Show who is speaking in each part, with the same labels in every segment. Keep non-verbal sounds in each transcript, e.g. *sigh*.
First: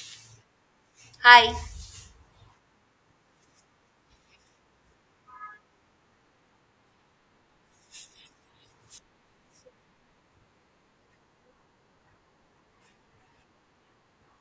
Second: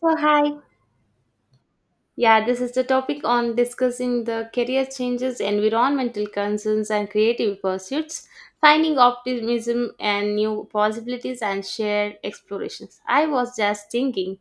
Speaker 1: So hi.
Speaker 2: Hi.
Speaker 1: Yeah, this is the topic on discussing the career changes, environmental concerns, and creative pursuits, finding optimism and new possibilities, and shared explorations. I was just thinking,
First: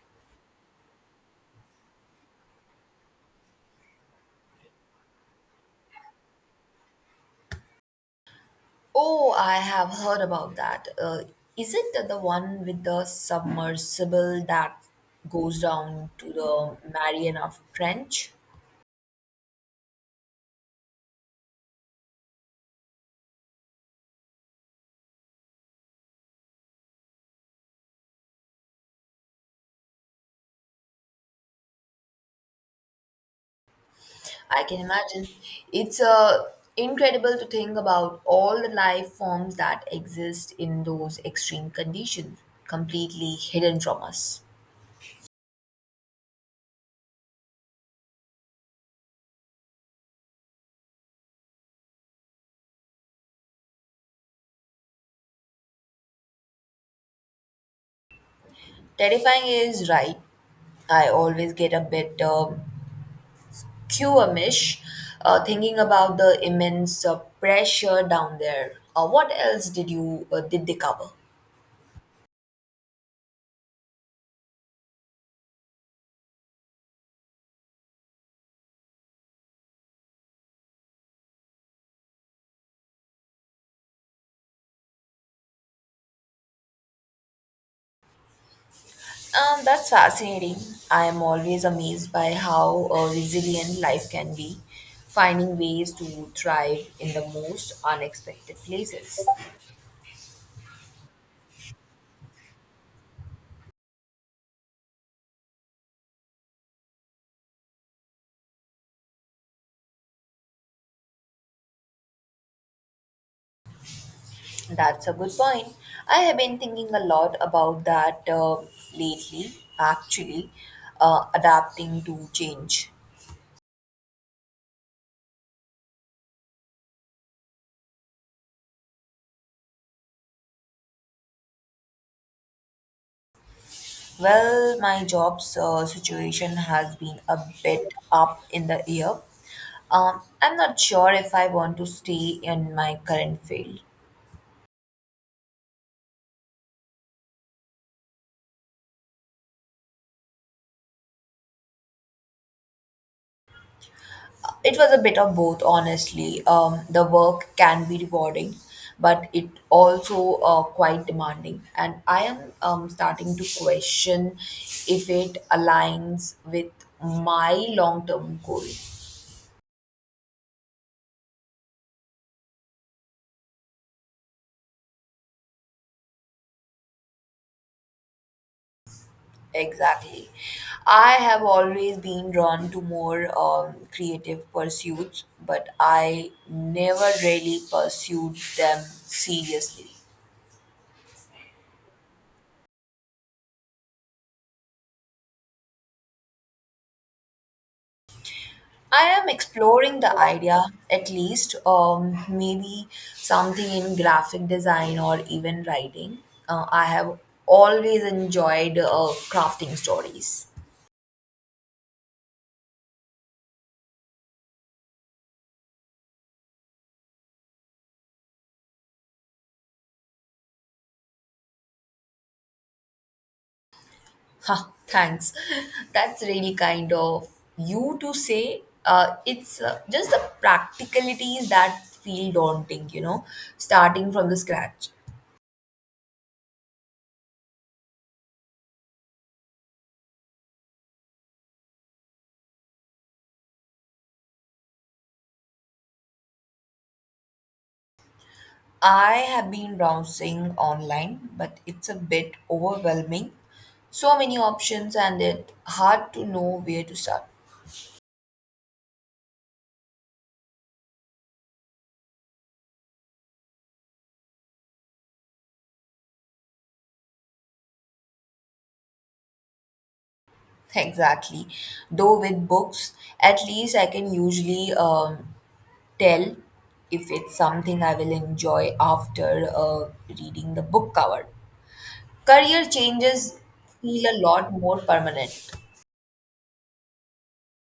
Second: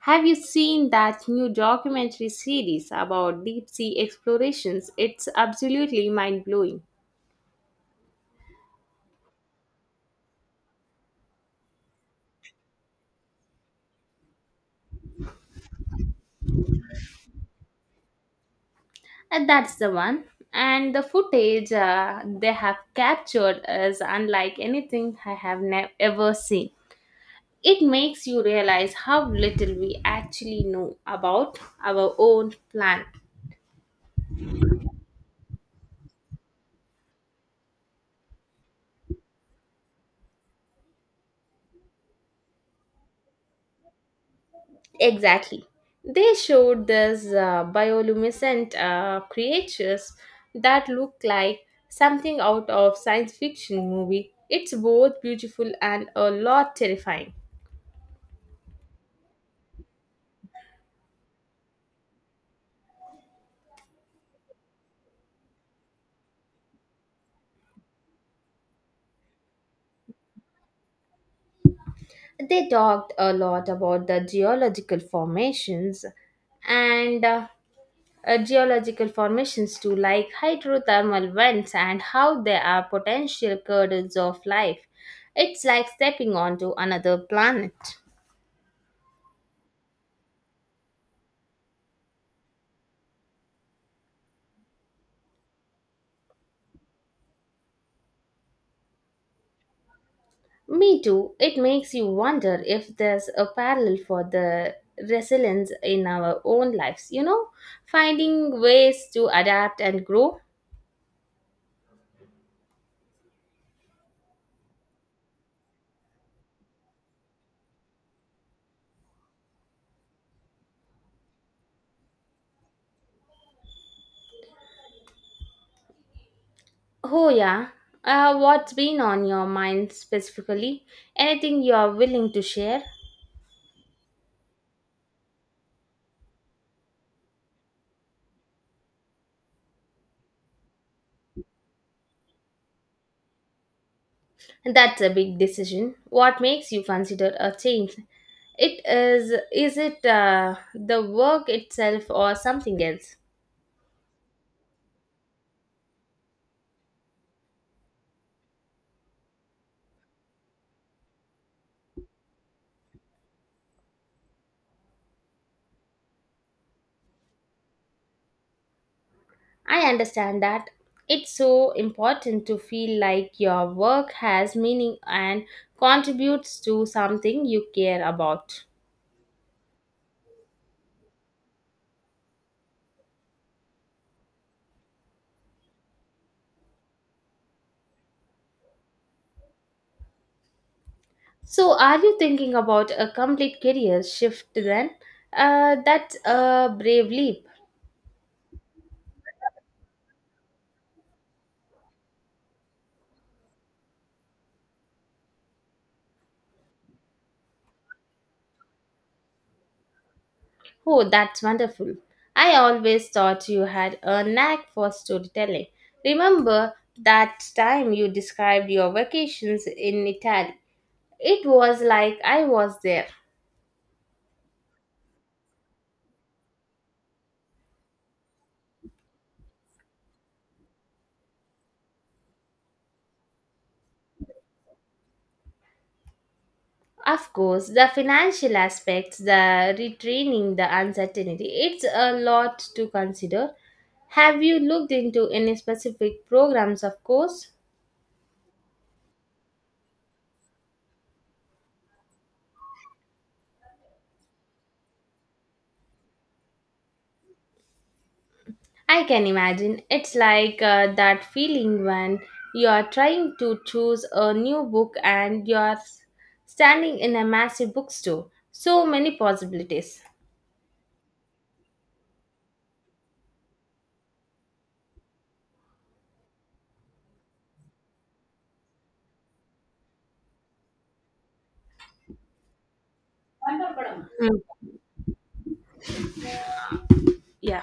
Speaker 1: have you seen that new documentary series about deep sea explorations? It's absolutely mind blowing.
Speaker 2: Oh, I have heard about that. Is it the one with the submersible that goes down to the Mariana Trench?
Speaker 1: And that's the one. And the footage they have captured is unlike anything I have ever seen. It makes you realize how little we actually know about our own planet.
Speaker 2: I can imagine. It's incredible to think about all the life forms that exist in those extreme conditions, completely hidden from us.
Speaker 1: Exactly. They showed these bioluminescent creatures that look like something out of science fiction movie. It's both beautiful and a lot terrifying.
Speaker 2: Terrifying is right. I always get a bit queue, Amish, thinking about the immense pressure down there. What else did they cover?
Speaker 1: They talked a lot about the geological formations and geological formations too, like hydrothermal vents and how they are potential cradles of life. It's like stepping onto another planet.
Speaker 2: That's fascinating. I am always amazed by how resilient life can be, finding ways to thrive in the most unexpected places.
Speaker 1: Me too. It makes you wonder if there's a parallel for the resilience in our own lives, you know, finding ways to adapt and grow.
Speaker 2: That's a good point. I have been thinking a lot about that lately, actually, adapting to change.
Speaker 1: Oh, yeah. What's been on your mind specifically? Anything you are willing to share?
Speaker 2: Well, my job's situation has been a bit up in the air. I'm not sure if I want to stay in my current field.
Speaker 1: That's a big decision. What makes you consider a change? It is it the work itself or something else?
Speaker 2: It was a bit of both, honestly. The work can be rewarding, but it also quite demanding. And I am starting to question if it aligns with my long-term goal.
Speaker 1: I understand that it's so important to feel like your work has meaning and contributes to something you care about.
Speaker 2: Exactly. I have always been drawn to more creative pursuits, but I never really pursued them seriously.
Speaker 1: So, are you thinking about a complete career shift then? That's a brave leap.
Speaker 2: I am exploring the idea, at least, maybe something in graphic design or even writing. I have always enjoyed crafting stories.
Speaker 1: Oh, that's wonderful. I always thought you had a knack for storytelling. Remember that time you described your vacations in Italy? It was like I was there.
Speaker 2: Ha, thanks. *laughs* That's really kind of you to say. It's just the practicalities that feel daunting, you know, starting from the scratch.
Speaker 1: Of course, the financial aspects, the retraining, the uncertainty, it's a lot to consider. Have you looked into any specific programs, of course?
Speaker 2: I have been browsing online, but it's a bit overwhelming. So many options, and it's hard to know where to start.
Speaker 1: I can imagine. It's like that feeling when you are trying to choose a new book and you are standing in a massive bookstore. So many possibilities.
Speaker 2: Exactly. Though with books, at least I can usually tell if it's something I will enjoy after reading the book cover. Career changes feel a
Speaker 1: Mm.
Speaker 2: lot more permanent.
Speaker 1: Yeah.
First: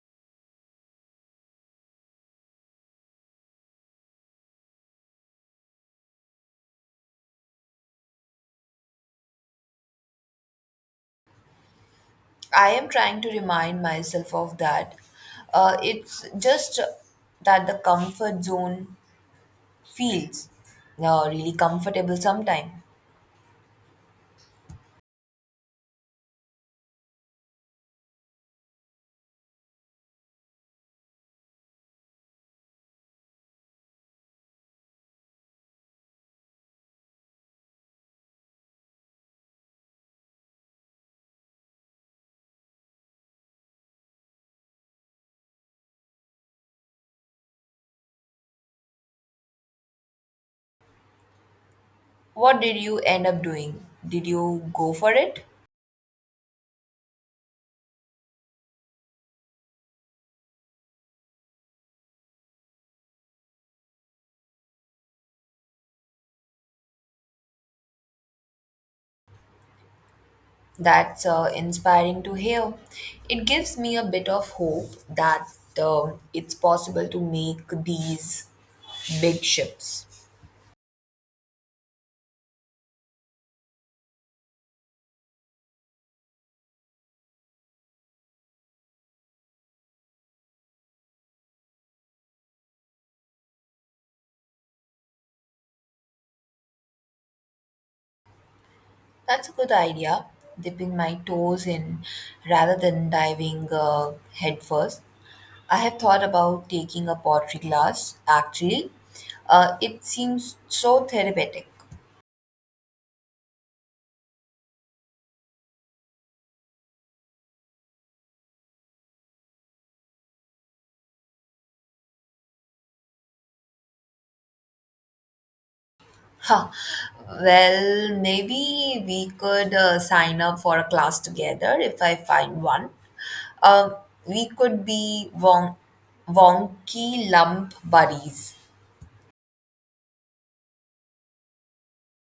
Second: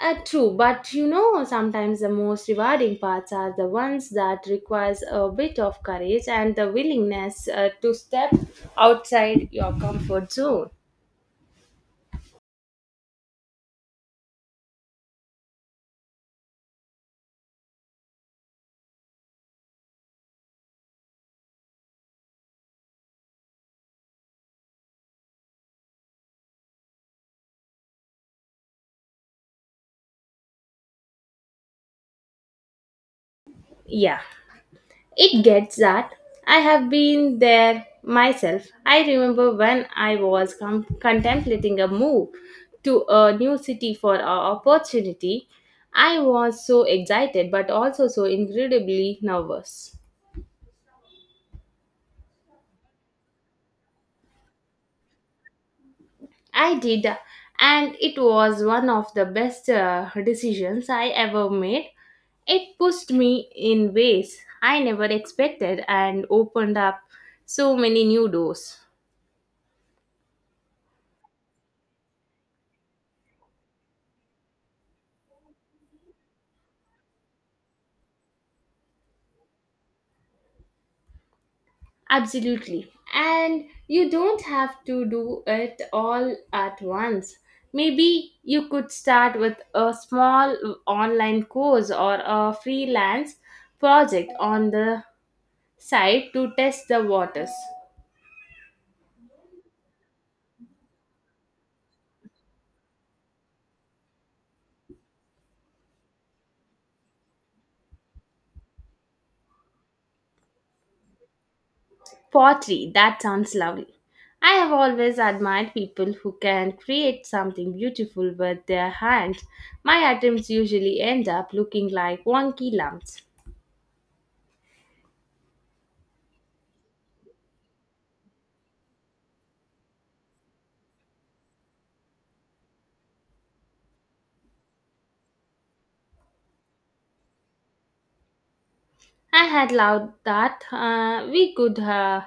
Speaker 1: True, but you know, sometimes the most rewarding parts are the ones that requires a bit of courage and the willingness to step outside your comfort zone.
Speaker 2: I am trying to remind myself of that. It's just that the comfort zone feels really comfortable sometimes.
Speaker 1: Yeah. It gets that. I have been there myself. I remember when I was contemplating a move to a new city for an opportunity. I was so excited but also so incredibly nervous.
Speaker 2: What did you end up doing? Did you go for it?
Speaker 1: I did, and it was one of the best decisions I ever made. It pushed me in ways I never expected and opened up so many new doors.
Speaker 2: That's inspiring to hear. It gives me a bit of hope that it's possible to make these big ships.
Speaker 1: Absolutely. And you don't have to do it all at once. Maybe you could start with a small online course or a freelance project on the side to test the waters.
Speaker 2: That's a good idea, dipping my toes in rather than diving headfirst. I have thought about taking a pottery class, actually. It seems so therapeutic.
Speaker 1: Pottery, that sounds lovely. I have always admired people who can create something beautiful with their hands. My attempts usually end up looking like wonky lumps.
Speaker 2: Huh. Well, maybe we could sign up for a class together if I find one. Um, we could be wonky lump buddies.
Speaker 1: I had loved that. We could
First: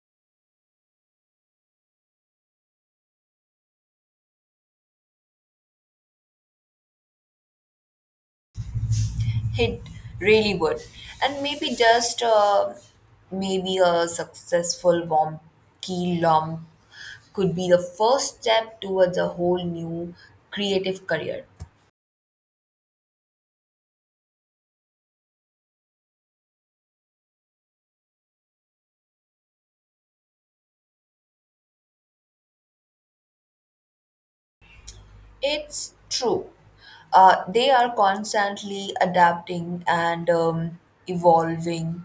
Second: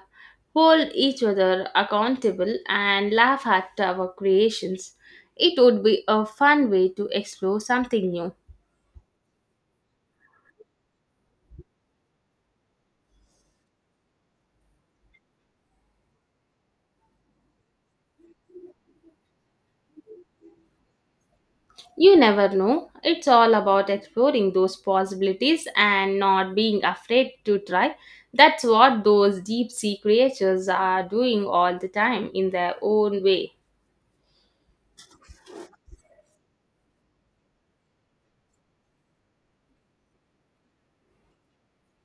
Speaker 1: hold each other accountable and laugh at our creations. It would be a fun way to explore something new.
Speaker 2: It really would. And maybe just maybe a successful wonky lump could be the first step towards a whole new creative career.
Speaker 1: You never know. It's all about exploring those possibilities and not being afraid to try. That's what those deep sea creatures are doing all the time in their own way.
Speaker 2: It's true. They are constantly adapting and evolving,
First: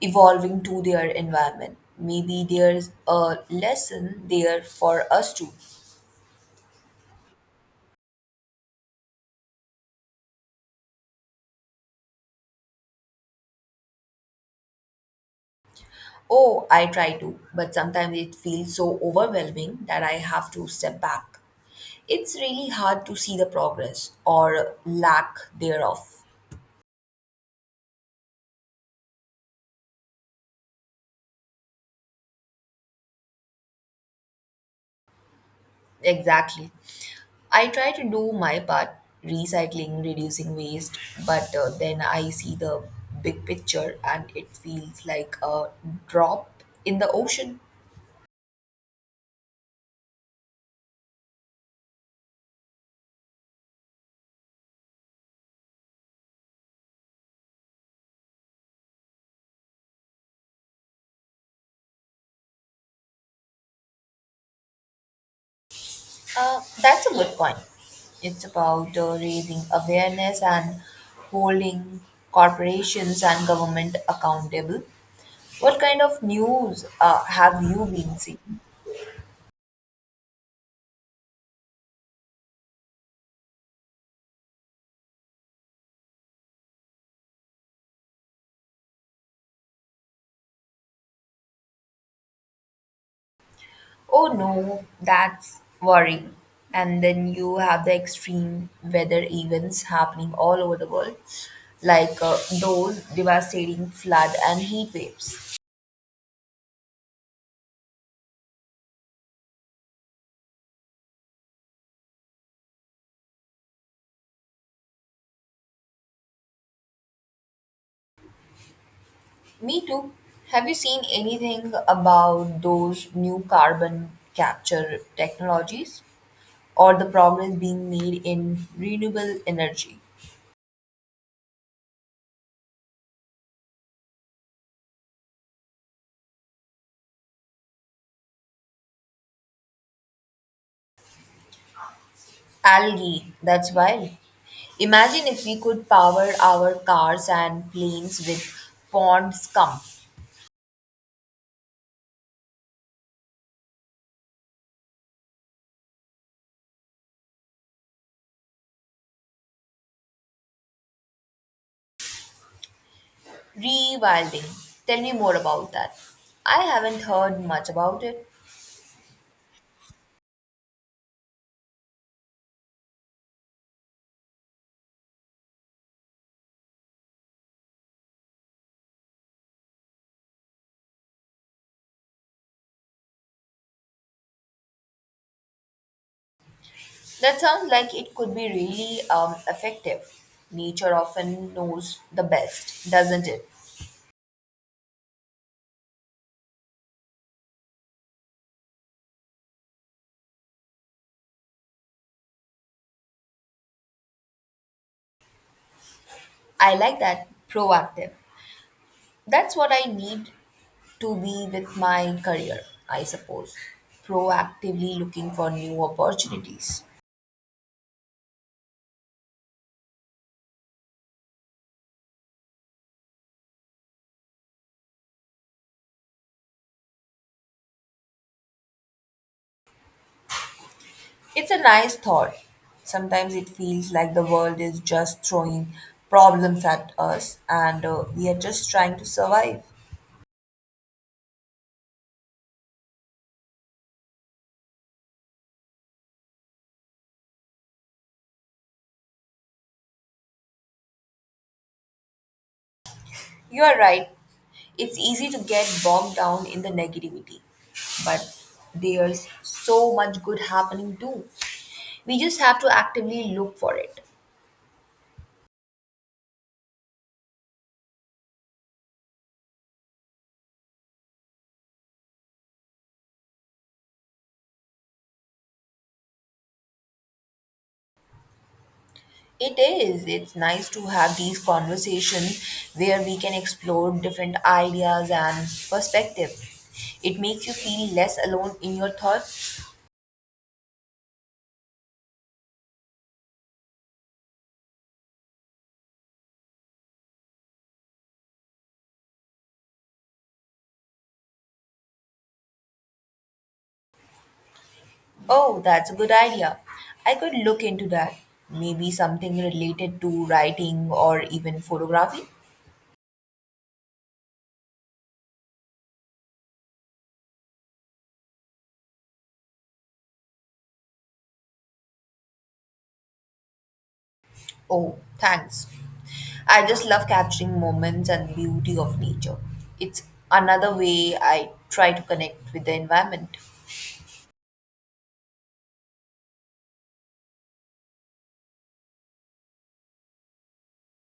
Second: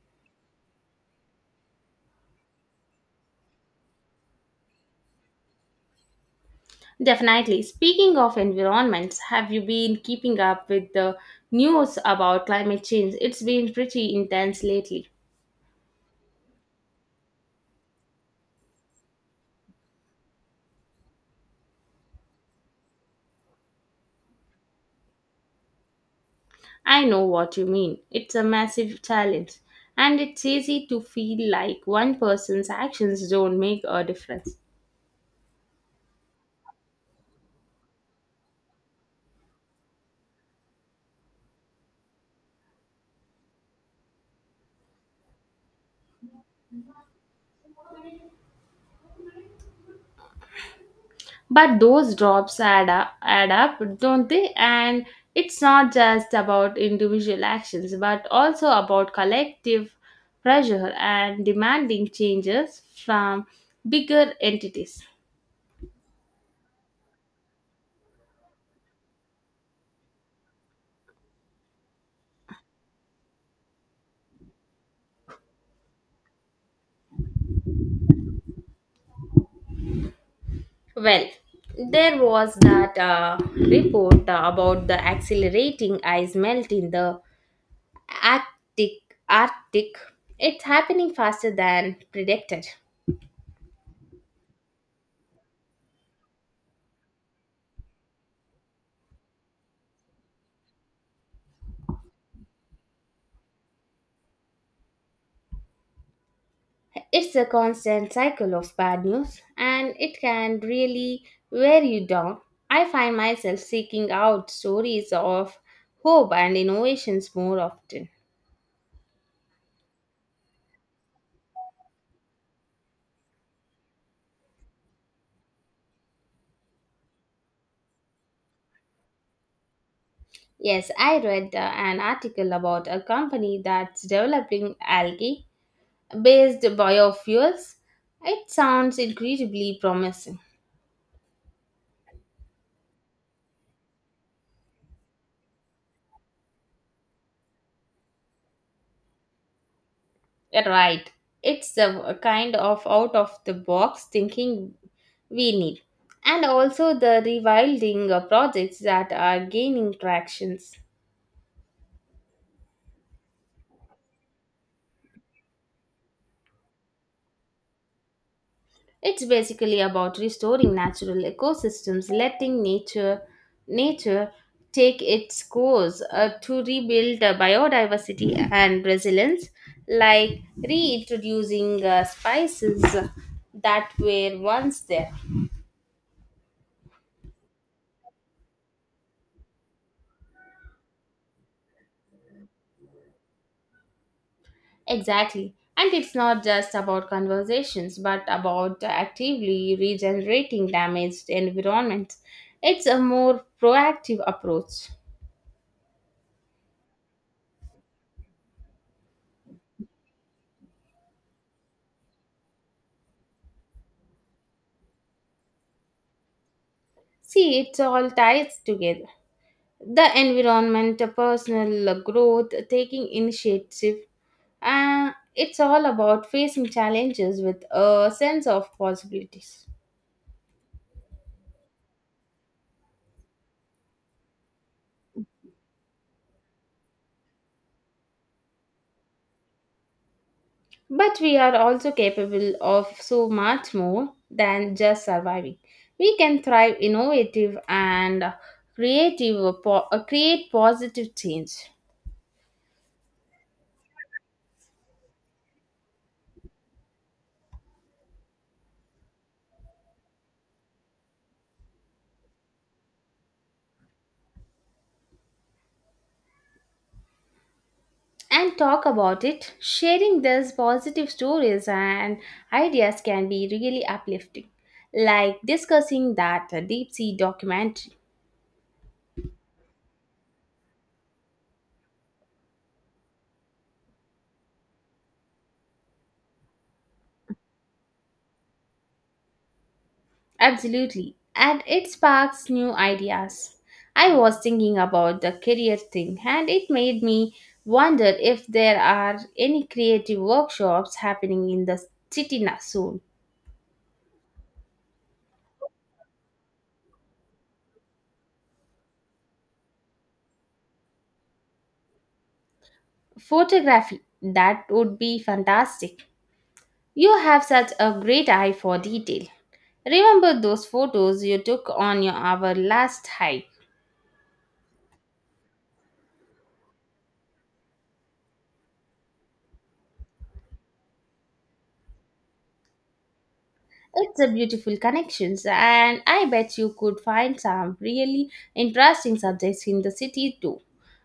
Speaker 2: evolving to their environment. Maybe there's a lesson there for us too.
Speaker 1: Definitely. Speaking of environments, have you been keeping up with the news about climate change? It's been pretty intense lately.
Speaker 2: Oh, I try to, but sometimes it feels so overwhelming that I have to step back. It's really hard to see the progress or lack thereof.
Speaker 1: I know what you mean. It's a massive challenge, and it's easy to feel like one person's actions don't make a difference.
Speaker 2: Exactly. I try to do my part, recycling, reducing waste, but then I see the big picture and it feels like a drop in the ocean.
Speaker 1: But those drops add up, add up, don't they? And it's not just about individual actions but also about collective pressure and demanding changes from bigger entities.
Speaker 2: That's a good point. It's about raising awareness and holding corporations and government accountable. What kind of news have you been seeing?
Speaker 1: Well, there was that report about the accelerating ice melt in the Arctic. Arctic. It's happening faster than predicted.
Speaker 2: Oh no, that's worrying. And then you have the extreme weather events happening all over the world, like those devastating flood and heat waves.
Speaker 1: It's a constant cycle of bad news, and it can really wear you down. I find myself seeking out stories of hope and innovations more often.
Speaker 2: Me too. Have you seen anything about those new carbon capture technologies or the progress being made in renewable energy?
Speaker 1: Yes, I read an article about a company that's developing algae based biofuels. It sounds incredibly promising.
Speaker 2: Algae, that's wild. Imagine if we could power our cars and planes with pond scum.
Speaker 1: Right. It's a kind of out of the box thinking we need. And also the rewilding projects that are gaining tractions.
Speaker 2: Rewilding. Tell me more about that. I haven't heard much about it.
Speaker 1: It's basically about restoring natural ecosystems, letting nature take its course to rebuild biodiversity and resilience, like reintroducing spices that were once there.
Speaker 2: That sounds like it could be really effective. Nature often knows the best, doesn't it?
Speaker 1: Exactly. And it's not just about conversations, but about actively regenerating damaged environments. It's a more proactive approach.
Speaker 2: I like that. Proactive. That's what I need to be with my career, I suppose. Proactively looking for new opportunities.
Speaker 1: See, it all ties together. The environment, the personal growth, taking initiative, it's all about facing challenges with a sense of possibilities.
Speaker 2: It's a nice thought. Sometimes it feels like the world is just throwing problems at us and we are just trying to survive.
Speaker 1: But we are also capable of so much more than just surviving. We can thrive innovative and creative, create positive change
Speaker 2: You are right. It's easy to get bogged down in the negativity, but there's so much good happening too. We just have to actively look for it.
Speaker 1: and talk about it. Sharing these positive stories and ideas can be really uplifting, like discussing that deep sea documentary.
Speaker 2: It is. It's nice to have these conversations where we can explore different ideas and perspective. It makes you feel less alone in your thoughts.
Speaker 1: Absolutely. And it sparks new ideas. I was thinking about the career thing, and it made me wonder if there are any creative workshops happening in the city soon.
Speaker 2: Oh, that's a good idea. I could look into that. Maybe something related to writing or even photography.
Speaker 1: Photography, that would be fantastic. You have such a great eye for detail. Remember those photos you took on your, our last hike?
Speaker 2: Oh, thanks. I just love capturing moments and beauty of nature. It's another way I try to connect with the environment.
Speaker 1: It's a beautiful connections, and I bet you could find some really interesting subjects in the city too.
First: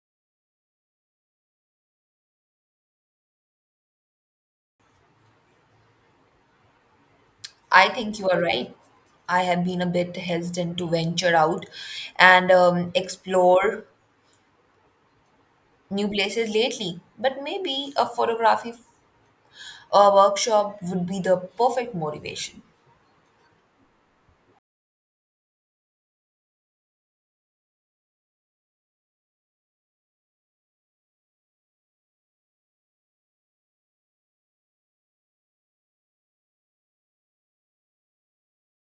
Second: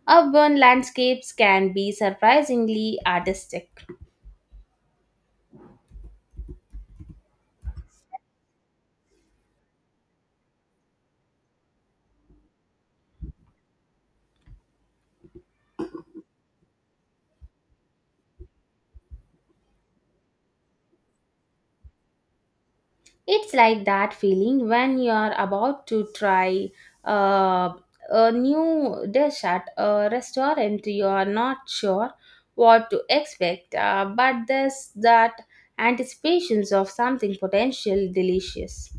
Speaker 1: Urban landscapes can be surprisingly artistic.
Speaker 2: I think you are right. I have been a bit hesitant to venture out and explore new places lately, but maybe a photography or workshop would be the perfect motivation.
Speaker 1: It's like that feeling when you're about to try uh, a new dish at a restaurant. You're not sure what to expect, but there's that anticipations of something potential delicious.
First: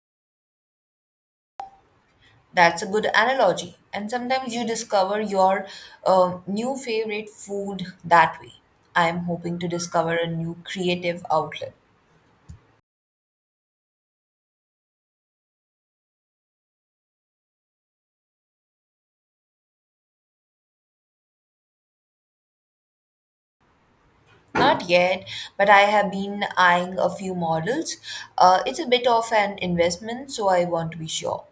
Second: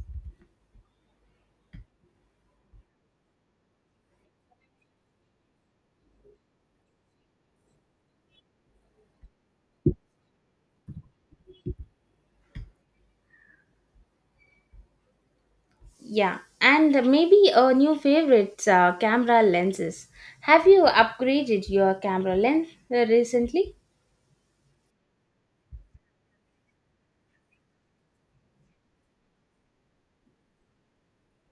Speaker 2: That's a good analogy. And sometimes you discover your new favorite food that way. I'm hoping to discover a new creative outlet.
Speaker 1: Yeah, and maybe a new favorite camera lenses. Have you upgraded your camera lens recently?
Speaker 2: Not yet, but I have been eyeing a few models. It's a bit of an investment, so I want to be sure.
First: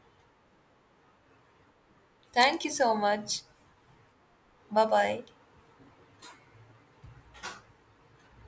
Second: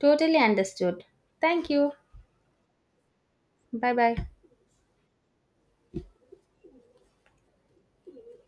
Speaker 1: Totally understood. Thank you.
Speaker 2: Thank you so much.
Speaker 1: Bye bye.
Speaker 2: Bye bye.